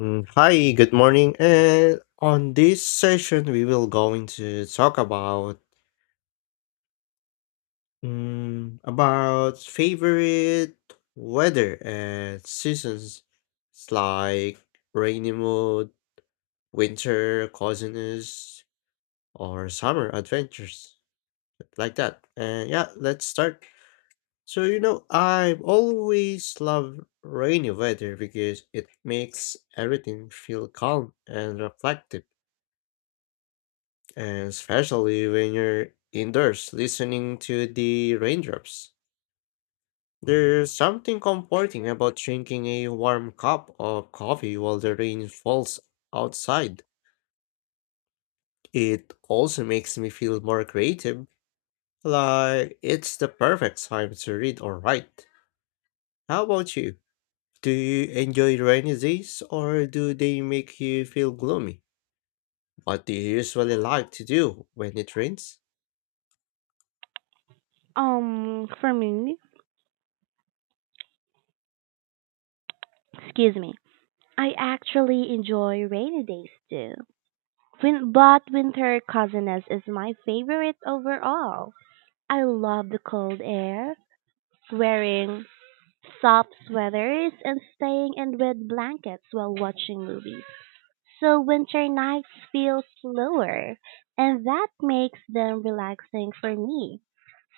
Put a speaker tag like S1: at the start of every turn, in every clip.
S1: Hi, good morning. And on this session, we will going to talk about about favorite weather and seasons. It's like rainy mood, winter coziness, or summer adventures like that. And yeah, let's start. So I've always loved rainy weather because it makes everything feel calm and reflective. And especially when you're indoors listening to the raindrops. There's something comforting about drinking a warm cup of coffee while the rain falls outside. It also makes me feel more creative, like it's the perfect time to read or write. How about you? Do you enjoy rainy days or do they make you feel gloomy? What do you usually like to do when it rains?
S2: For me, excuse me, I actually enjoy rainy days too. But winter coziness is my favorite overall. I love the cold air, wearing soft sweaters, and staying in wet blankets while watching movies. So winter nights feel slower, and that makes them relaxing for me.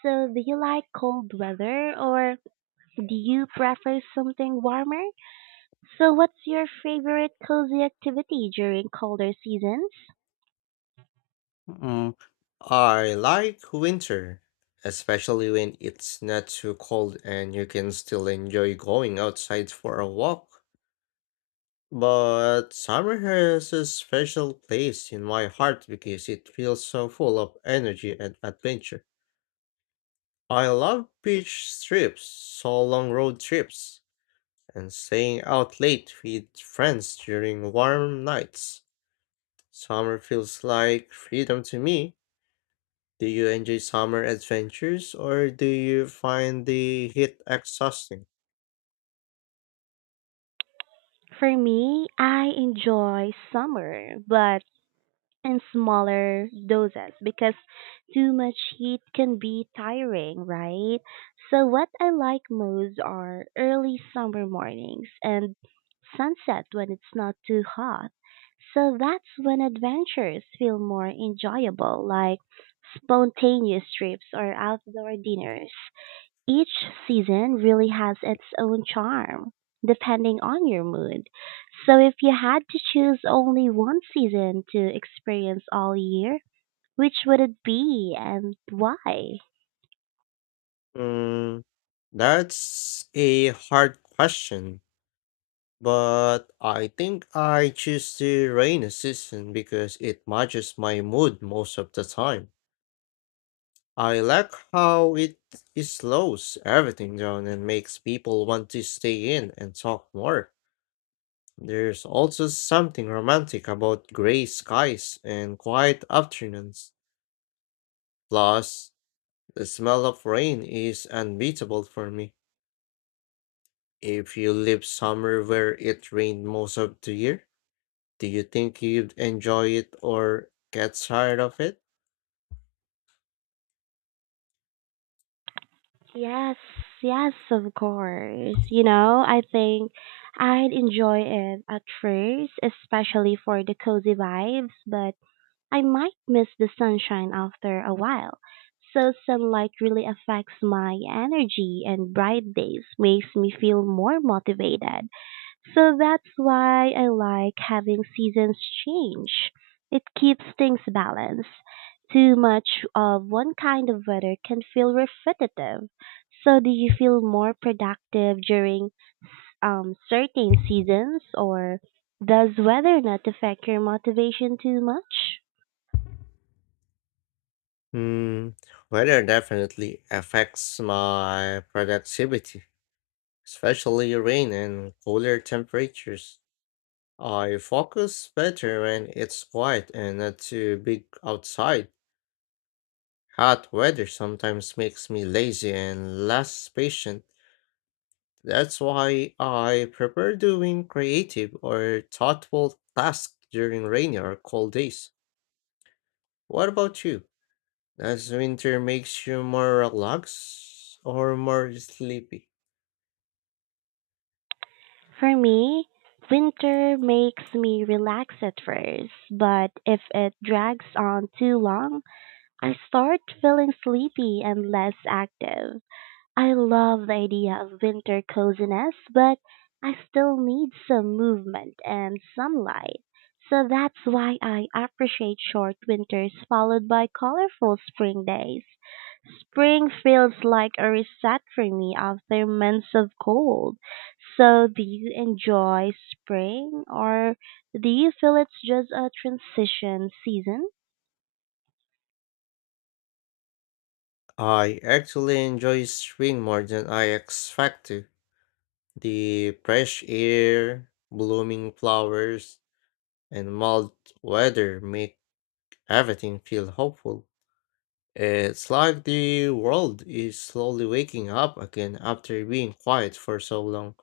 S2: So, do you like cold weather or do you prefer something warmer? So, what's your favorite cozy activity during colder seasons?
S1: Mm, I like winter, especially when it's not too cold and you can still enjoy going outside for a walk. But summer has a special place in my heart because it feels so full of energy and adventure. I love beach trips, so long road trips, and staying out late with friends during warm nights. Summer feels like freedom to me. Do you enjoy summer adventures or do you find the heat exhausting?
S2: For me, I enjoy summer, but in smaller doses because too much heat can be tiring, right? So, what I like most are early summer mornings and sunset when it's not too hot. So, that's when adventures feel more enjoyable, like spontaneous trips or outdoor dinners. Each season really has its own charm, depending on your mood. So if you had to choose only one season to experience all year, which would it be and why?
S1: Mm, that's a hard question. But I think I choose the rainy season because it matches my mood most of the time. I like how it slows everything down and makes people want to stay in and talk more. There's also something romantic about gray skies and quiet afternoons. Plus, the smell of rain is unbeatable for me. If you live somewhere where it rained most of the year, do you think you'd enjoy it or get tired of it?
S2: Yes, yes, of course. You know, I think I'd enjoy it at first, especially for the cozy vibes, but I might miss the sunshine after a while, so sunlight really affects my energy and bright days makes me feel more motivated. So that's why I like having seasons change. It keeps things balanced. Too much of one kind of weather can feel repetitive. So do you feel more productive during certain seasons or does weather not affect your motivation too much?
S1: Hmm, Weather definitely affects my productivity, especially rain and cooler temperatures. I focus better when it's quiet and not too big outside. Hot weather sometimes makes me lazy and less patient. That's why I prefer doing creative or thoughtful tasks during rainy or cold days. What about you? Does winter makes you more relaxed or more sleepy?
S2: For me, winter makes me relax at first, but if it drags on too long, I start feeling sleepy and less active. I love the idea of winter coziness, but I still need some movement and sunlight. So that's why I appreciate short winters followed by colorful spring days. Spring feels like a reset for me after months of cold. So, do you enjoy spring or do you feel it's just a transition season?
S1: I actually enjoy spring more than I expect to. The fresh air, blooming flowers, and mild weather make everything feel hopeful. It's like the world is slowly waking up again after being quiet for so long.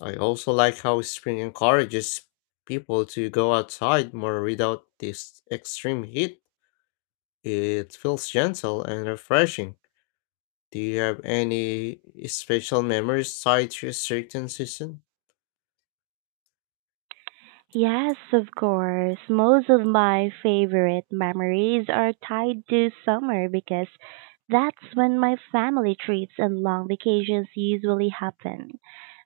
S1: I also like how spring encourages people to go outside more without this extreme heat. It feels gentle and refreshing. Do you have any special memories tied to a certain season?
S2: Yes, of course. Most of my favorite memories are tied to summer because that's when my family trips and long vacations usually happen.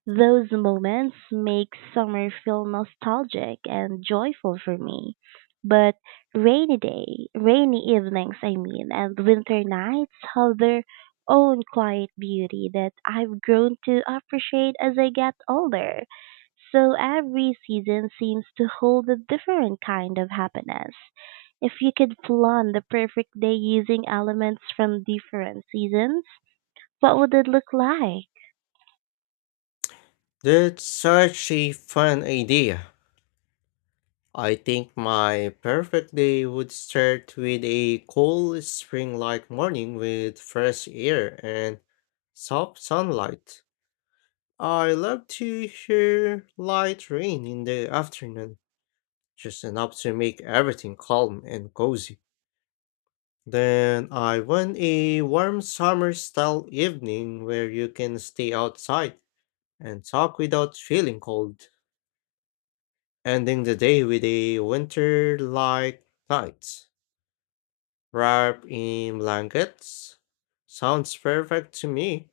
S2: Those moments make summer feel nostalgic and joyful for me. But rainy day, rainy evenings, I mean, and winter nights have their own quiet beauty that I've grown to appreciate as I get older. So every season seems to hold a different kind of happiness. If you could plan the perfect day using elements from different seasons, what would it look like?
S1: That's such a fun idea. I think my perfect day would start with a cool spring-like morning with fresh air and soft sunlight. I love to hear light rain in the afternoon, just enough to make everything calm and cozy. Then I want a warm summer style evening where you can stay outside and talk without feeling cold, ending the day with a winter like night. Wrapped in blankets? Sounds perfect to me.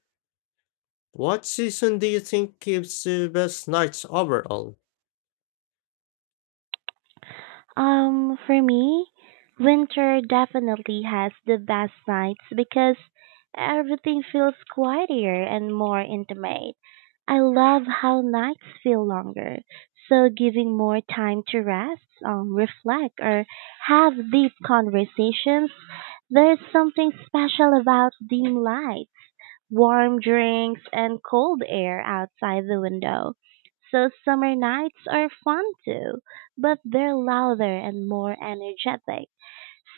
S1: What season do you think gives the best nights overall?
S2: For me, winter definitely has the best nights because everything feels quieter and more intimate. I love how nights feel longer, so giving more time to rest, reflect, or have deep conversations. There's something special about dim lights warm drinks, and cold air outside the window. So summer nights are fun too, but they're louder and more energetic.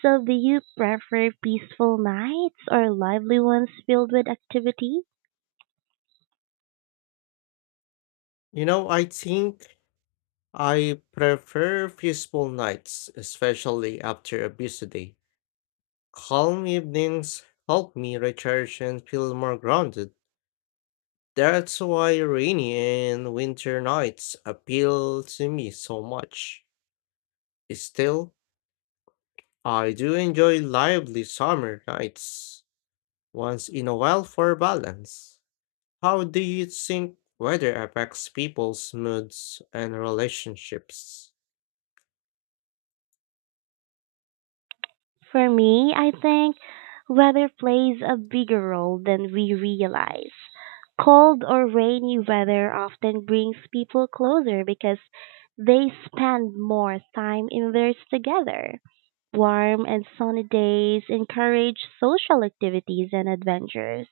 S2: So do you prefer peaceful nights or lively ones filled with activity?
S1: You know, I think I prefer peaceful nights, especially after a busy day. Calm evenings help me recharge and feel more grounded. That's why rainy and winter nights appeal to me so much. Still, I do enjoy lively summer nights once in a while for balance. How do you think weather affects people's moods and relationships?
S2: For me, I think weather plays a bigger role than we realize. Cold or rainy weather often brings people closer because they spend more time indoors together. Warm and sunny days encourage social activities and adventures,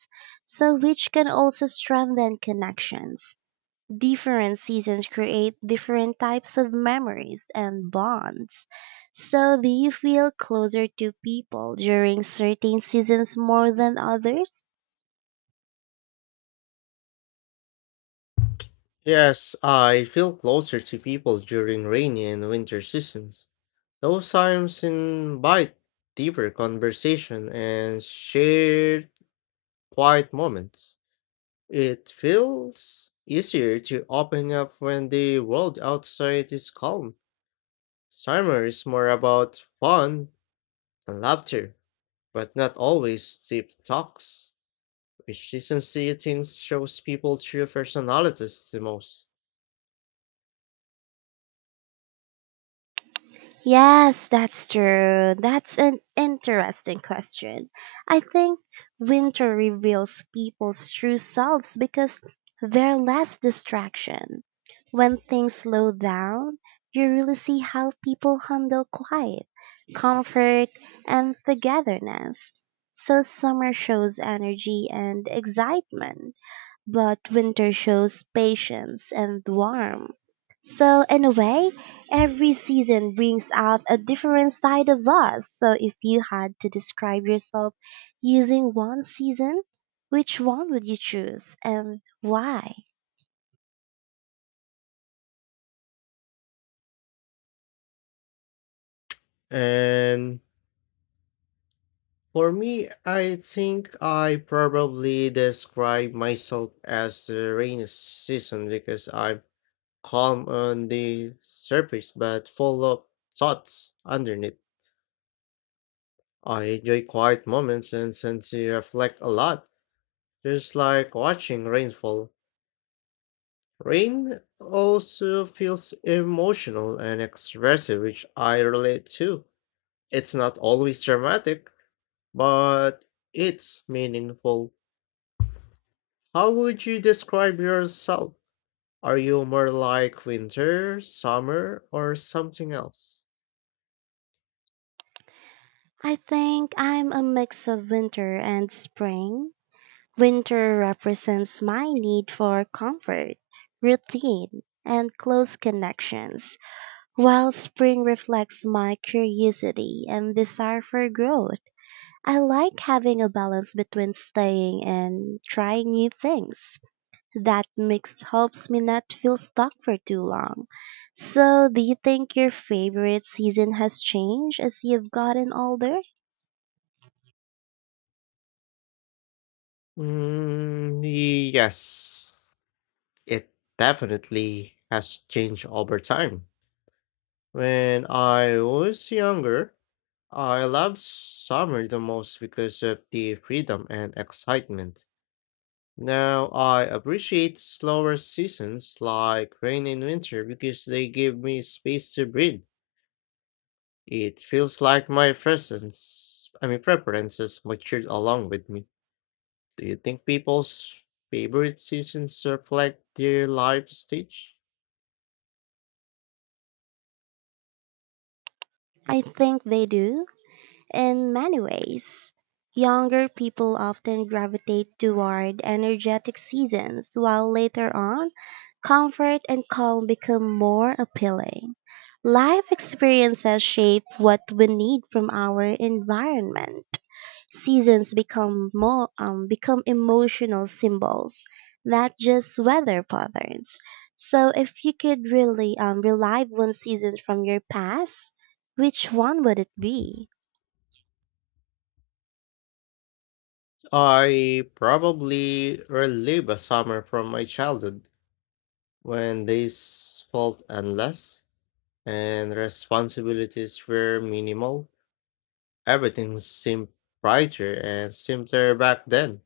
S2: so which can also strengthen connections. Different seasons create different types of memories and bonds. So do you feel closer to people during certain seasons more than others?
S1: Yes, I feel closer to people during rainy and winter seasons. Those times invite deeper conversation and shared quiet moments. It feels easier to open up when the world outside is calm. Summer is more about fun and laughter, but not always deep talks, which season seating shows people true personalities the most.
S2: Yes, that's true. That's an interesting question. I think winter reveals people's true selves because they're less distraction. When things slow down, you really see how people handle quiet, comfort, and togetherness. So summer shows energy and excitement, but winter shows patience and warmth. So, in a way, every season brings out a different side of us. So, if you had to describe yourself using one season, which one would you choose and why?
S1: And for me, I think I probably describe myself as the rainy season because I'm calm on the surface but full of thoughts underneath. I enjoy quiet moments and tend to reflect a lot, just like watching rainfall. Rain also feels emotional and expressive, which I relate to. It's not always dramatic, but it's meaningful. How would you describe yourself? Are you more like winter, summer, or something else?
S2: I think I'm a mix of winter and spring. Winter represents my need for comfort, routine, and close connections, while spring reflects my curiosity and desire for growth. I like having a balance between staying and trying new things. That mix helps me not feel stuck for too long. So, do you think your favorite season has changed as you've gotten older?
S1: Mm, yes, it definitely has changed over time. When I was younger, I loved summer the most because of the freedom and excitement. Now I appreciate slower seasons like rain and winter because they give me space to breathe. It feels like my presence, I mean preferences matured along with me. Do you think people's favorite seasons reflect their life stage?
S2: I think they do. In many ways, younger people often gravitate toward energetic seasons, while later on, comfort and calm become more appealing. Life experiences shape what we need from our environment. Seasons become more become emotional symbols, not just weather patterns. So, if you could really relive one season from your past, which one would it be?
S1: I probably relive a summer from my childhood when days felt endless and responsibilities were minimal. Everything seemed brighter and simpler back then.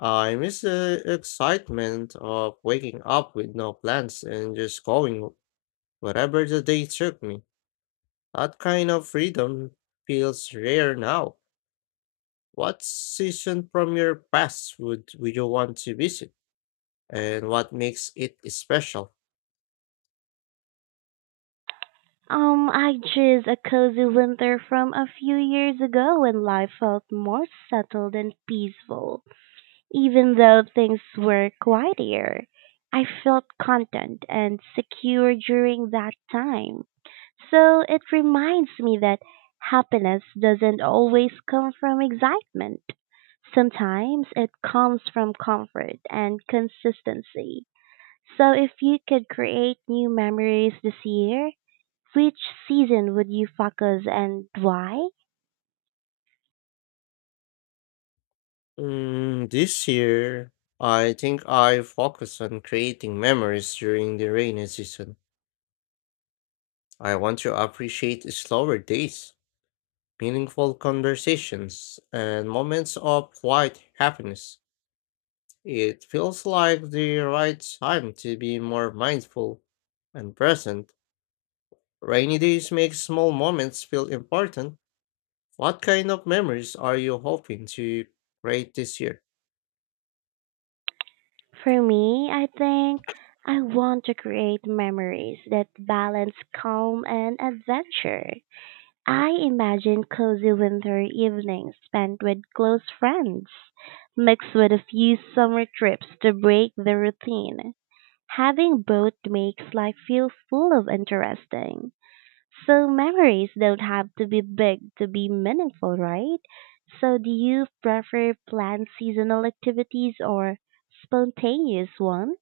S1: I miss the excitement of waking up with no plans and just going whatever the day took me, that kind of freedom feels rare now. What season from your past would, you want to visit? And what makes it special?
S2: I just a cozy winter from a few years ago when life felt more settled and peaceful. Even though things were quieter, I felt content and secure during that time. So it reminds me that happiness doesn't always come from excitement. Sometimes it comes from comfort and consistency. So if you could create new memories this year, which season would you focus and why?
S1: This year, I think I focus on creating memories during the rainy season. I want to appreciate slower days, meaningful conversations, and moments of quiet happiness. It feels like the right time to be more mindful and present. Rainy days make small moments feel important. What kind of memories are you hoping to create this year?
S2: For me, I think I want to create memories that balance calm and adventure. I imagine cozy winter evenings spent with close friends, mixed with a few summer trips to break the routine. Having both makes life feel full of interesting. So memories don't have to be big to be meaningful, right? So do you prefer planned seasonal activities or spontaneous ones?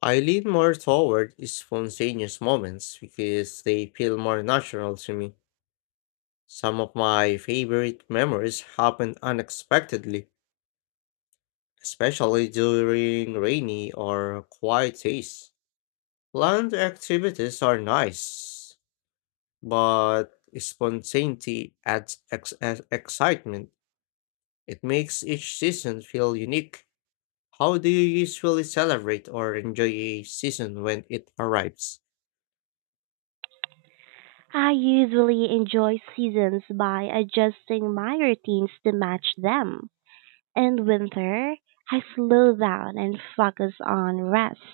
S1: I lean more toward spontaneous moments because they feel more natural to me. Some of my favorite memories happen unexpectedly, especially during rainy or quiet days. Planned activities are nice, but spontaneity adds excitement. It makes each season feel unique. How do you usually celebrate or enjoy a season when it arrives?
S2: I usually enjoy seasons by adjusting my routines to match them. In winter, I slow down and focus on rest.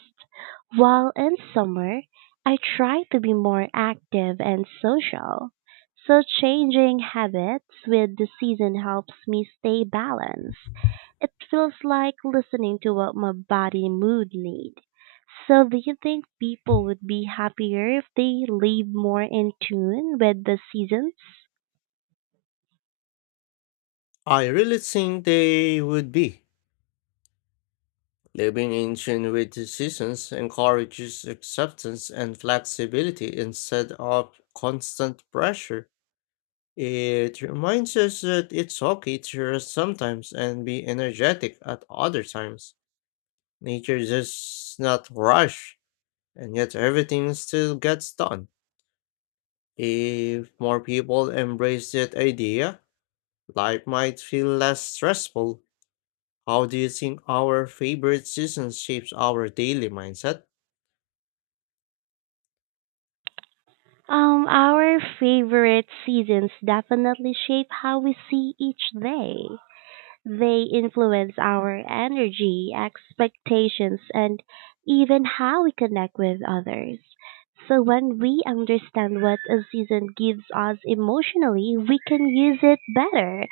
S2: While in summer, I try to be more active and social, so changing habits with the season helps me stay balanced. It feels like listening to what my body mood need. So do you think people would be happier if they live more in tune with the seasons?
S1: I really think they would be. Living in tune with the seasons encourages acceptance and flexibility instead of constant pressure. It reminds us that it's okay to rest sometimes and be energetic at other times. Nature does not rush, and yet everything still gets done. If more people embrace that idea, life might feel less stressful. How do you think our favorite season shapes our daily mindset?
S2: Our favorite seasons definitely shape how we see each day. They influence our energy, expectations, and even how we connect with others. So when we understand what a season gives us emotionally, we can use it better.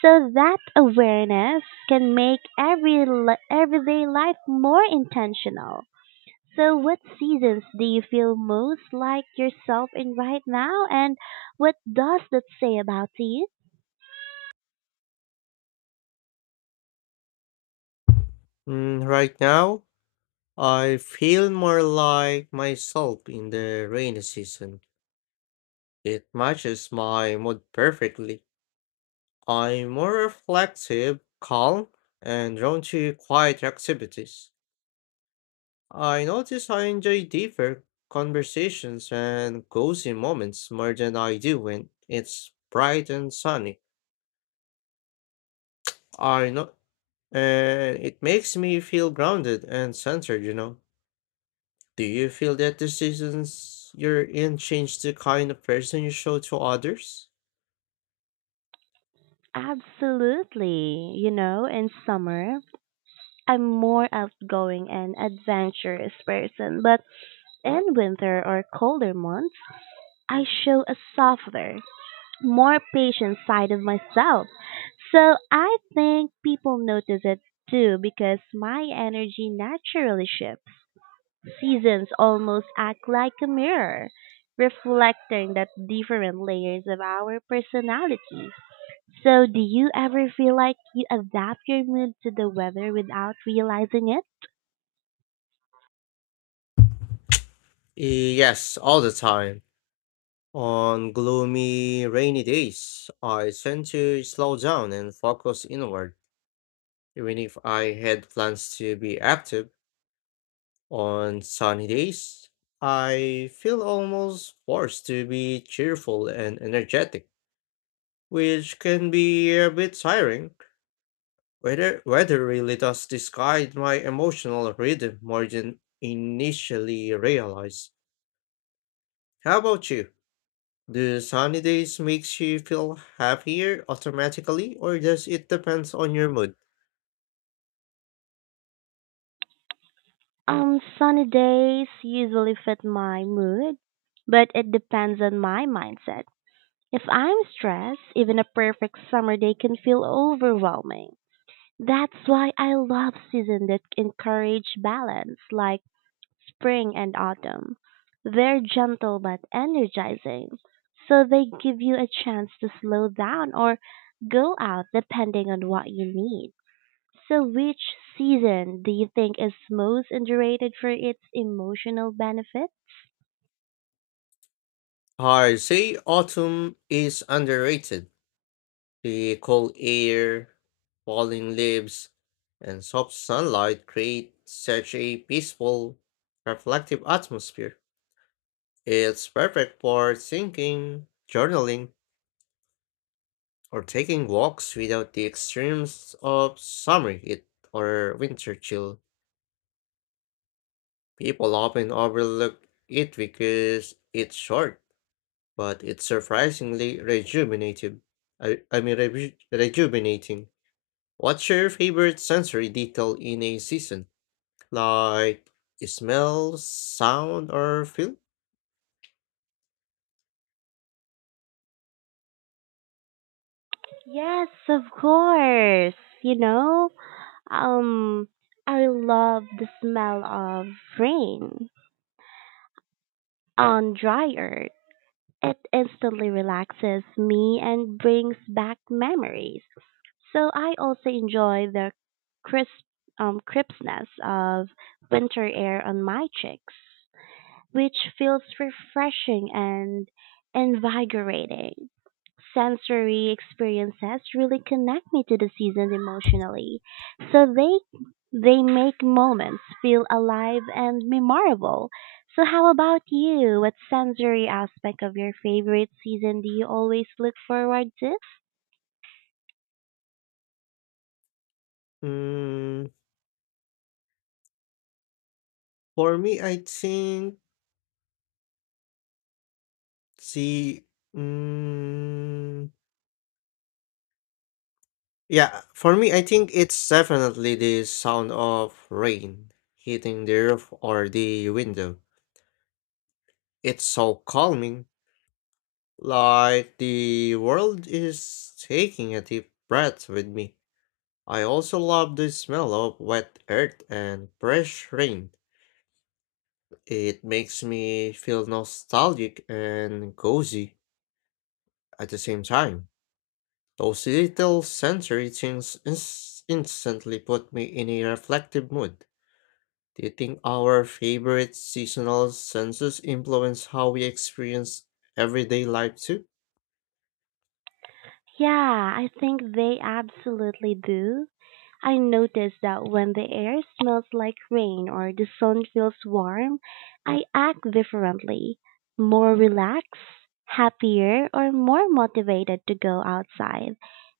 S2: So that awareness can make everyday life more intentional. So what seasons do you feel most like yourself in right now and what does that say about you?
S1: Right now, I feel more like myself in the rainy season. It matches my mood perfectly. I'm more reflective, calm, and drawn to quiet activities. I notice I enjoy deeper conversations and cozy moments more than I do when it's bright and sunny. I know, and it makes me feel grounded and centered. Do you feel that the seasons you're in change the kind of person you show to others?
S2: Absolutely. You know, in summer, I'm more outgoing and adventurous person, but in winter or colder months, I show a softer, more patient side of myself. So I think people notice it too because my energy naturally shifts. Seasons almost act like a mirror, reflecting the different layers of our personality. So, do you ever feel like you adapt your mood to the weather without realizing it?
S1: Yes, all the time. On gloomy, rainy days, I tend to slow down and focus inward, even if I had plans to be active. On sunny days, I feel almost forced to be cheerful and energetic, which can be a bit tiring. Weather really does disguise my emotional rhythm more than initially realized. How about you? Do sunny days makes you feel happier automatically, or does it depend on your mood?
S2: Sunny days usually fit my mood, but it depends on my mindset. If I'm stressed, even a perfect summer day can feel overwhelming. That's why I love seasons that encourage balance, like spring and autumn. They're gentle but energizing, so they give you a chance to slow down or go out depending on what you need. So, which season do you think is most underrated for its emotional benefit?
S1: I say autumn is underrated. The cold air, falling leaves, and soft sunlight create such a peaceful, reflective atmosphere. It's perfect for thinking, journaling, or taking walks without the extremes of summer heat or winter chill. People often overlook it because it's short, but it's surprisingly rejuvenative. I mean, rejuvenating. What's your favorite sensory detail in a season? Like smell, sound, or feel?
S2: Yes, of course. You know, um, I love the smell of rain on dry earth. It instantly relaxes me and brings back memories. So I also enjoy the crisp crispness of winter air on my cheeks, which feels refreshing and invigorating. Sensory experiences really connect me to the season emotionally, so they make moments feel alive and memorable. So how about you? What sensory aspect of your favorite season do you always look forward to?
S1: Mm, for me, I think the mm, yeah. For me, I think it's definitely the sound of rain hitting the roof or the window. It's so calming. Like the world is taking a deep breath with me. I also love the smell of wet earth and fresh rain. It makes me feel nostalgic and cozy at the same time. Those little sensory things instantly put me in a reflective mood. Do you think our favorite seasonal senses influence how we experience everyday life too?
S2: Yeah, I think they absolutely do. I notice that when the air smells like rain or the sun feels warm, I act differently, more relaxed, happier, or more motivated to go outside.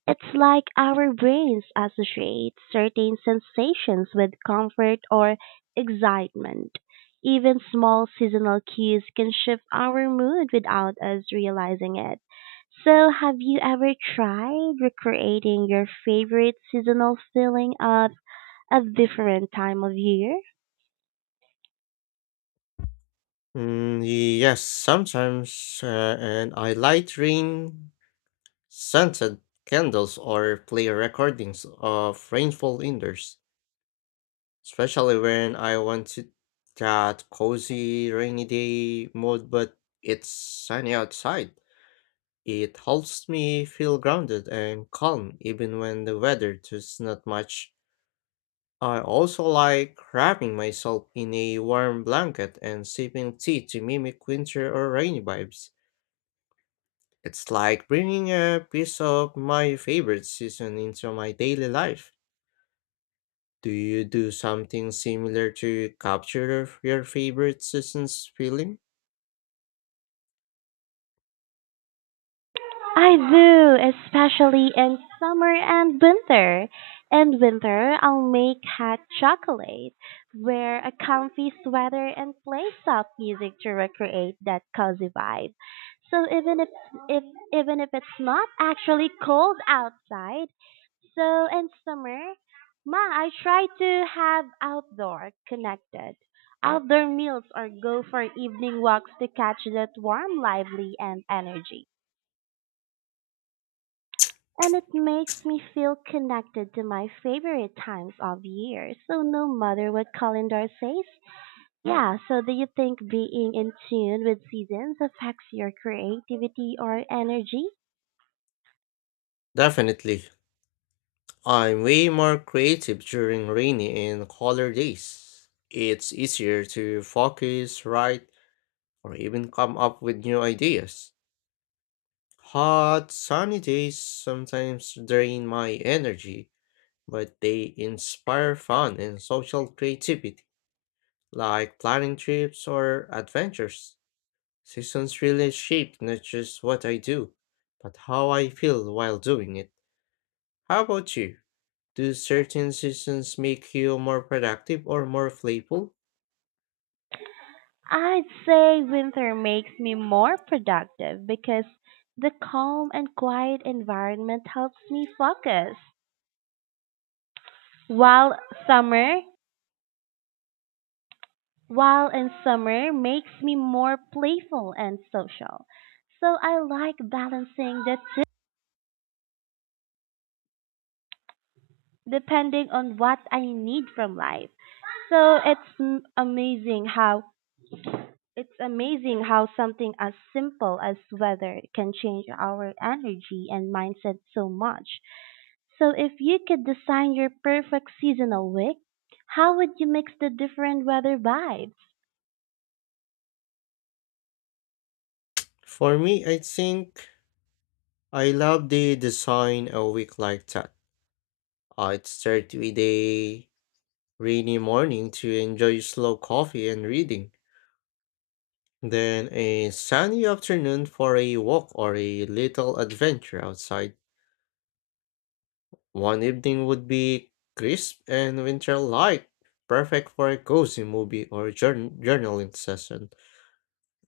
S2: It's like our brains associate certain sensations with comfort or excitement. Even small seasonal cues can shift our mood without us realizing it. So, have you ever tried recreating your favorite seasonal feeling at a different time of year?
S1: Yes, sometimes, and I like rain scented candles or play recordings of rainfall indoors, especially when I want to that cozy rainy day mood but it's sunny outside. It helps me feel grounded and calm even when the weather does not much. I also like wrapping myself in a warm blanket and sipping tea to mimic winter or rainy vibes. It's like bringing a piece of my favorite season into my daily life. Do you do something similar to capture of your favorite season's feeling?
S2: I do, especially in summer and winter. In winter, I'll make hot chocolate, wear a comfy sweater, and play soft music to recreate that cozy vibe. So if even if it's not actually cold outside, so in summer, I try to have outdoor meals or go for evening walks to catch that warm, lively, and energy. And it makes me feel connected to my favorite times of year. So no matter what calendar says, yeah. So do you think being in tune with seasons affects your creativity or energy?
S1: Definitely. I'm way more creative during rainy and colder days. It's easier to focus, write, or even come up with new ideas. Hot, sunny days sometimes drain my energy, but they inspire fun and social creativity, like planning trips or adventures. Seasons really shape not just what I do, but how I feel while doing it. How about you? Do certain seasons make you more productive or more playful?
S2: I'd say winter makes me more productive because the calm and quiet environment helps me focus. While summer, while in summer makes me more playful and social. So I like balancing the two depending on what I need from life. So it's amazing how something as simple as weather can change our energy and mindset so much. So, if you could design your perfect seasonal week, how would you mix the different weather vibes?
S1: For me, I think I love the design a week like that. I'd start with a rainy morning to enjoy slow coffee and reading, then a sunny afternoon for a walk or a little adventure outside. One evening would be crisp and winter light, perfect for a cozy movie or journaling session.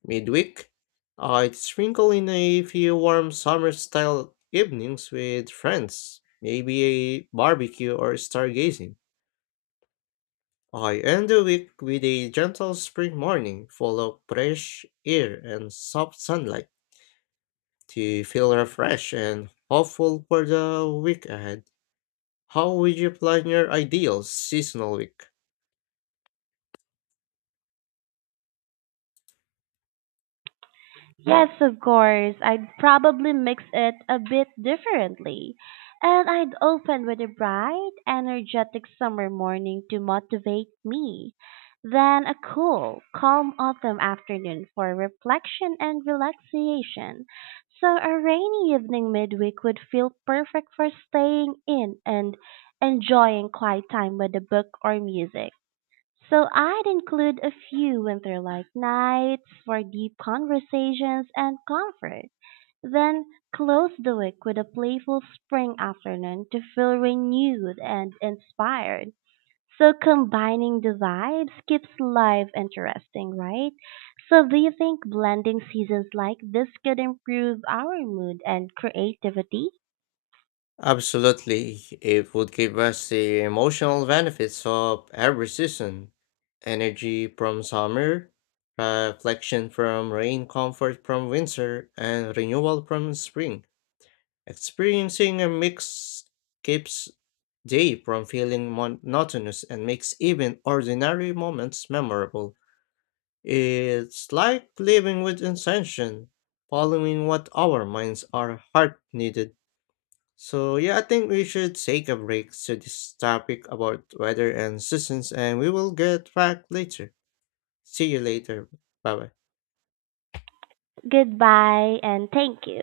S1: Midweek, I'd sprinkle in a few warm summer style evenings with friends, maybe a barbecue or stargazing. I end the week with a gentle spring morning full of fresh air and soft sunlight to feel refreshed and hopeful for the week ahead. How would you plan your ideal seasonal week?
S2: Yes, of course. I'd probably mix it a bit differently. And I'd open with a bright, energetic summer morning to motivate me. Then a cool, calm autumn afternoon for reflection and relaxation. So a rainy evening midweek would feel perfect for staying in and enjoying quiet time with a book or music. So I'd include a few winter-like nights for deep conversations and comfort, then close the week with a playful spring afternoon to feel renewed and inspired. So combining the vibes keeps life interesting, right? So do you think blending seasons like this could improve our mood and creativity?
S1: Absolutely. It would give us the emotional benefits of every season, energy from summer, reflection from rain, comfort from winter, and renewal from spring. Experiencing a mix keeps day from feeling monotonous and makes even ordinary moments memorable. It's like living with intention, following what our minds are heart needed. So yeah, I think we should take a break to this topic about weather and seasons and we will get back later. See you later. Bye bye.
S2: Goodbye and thank you.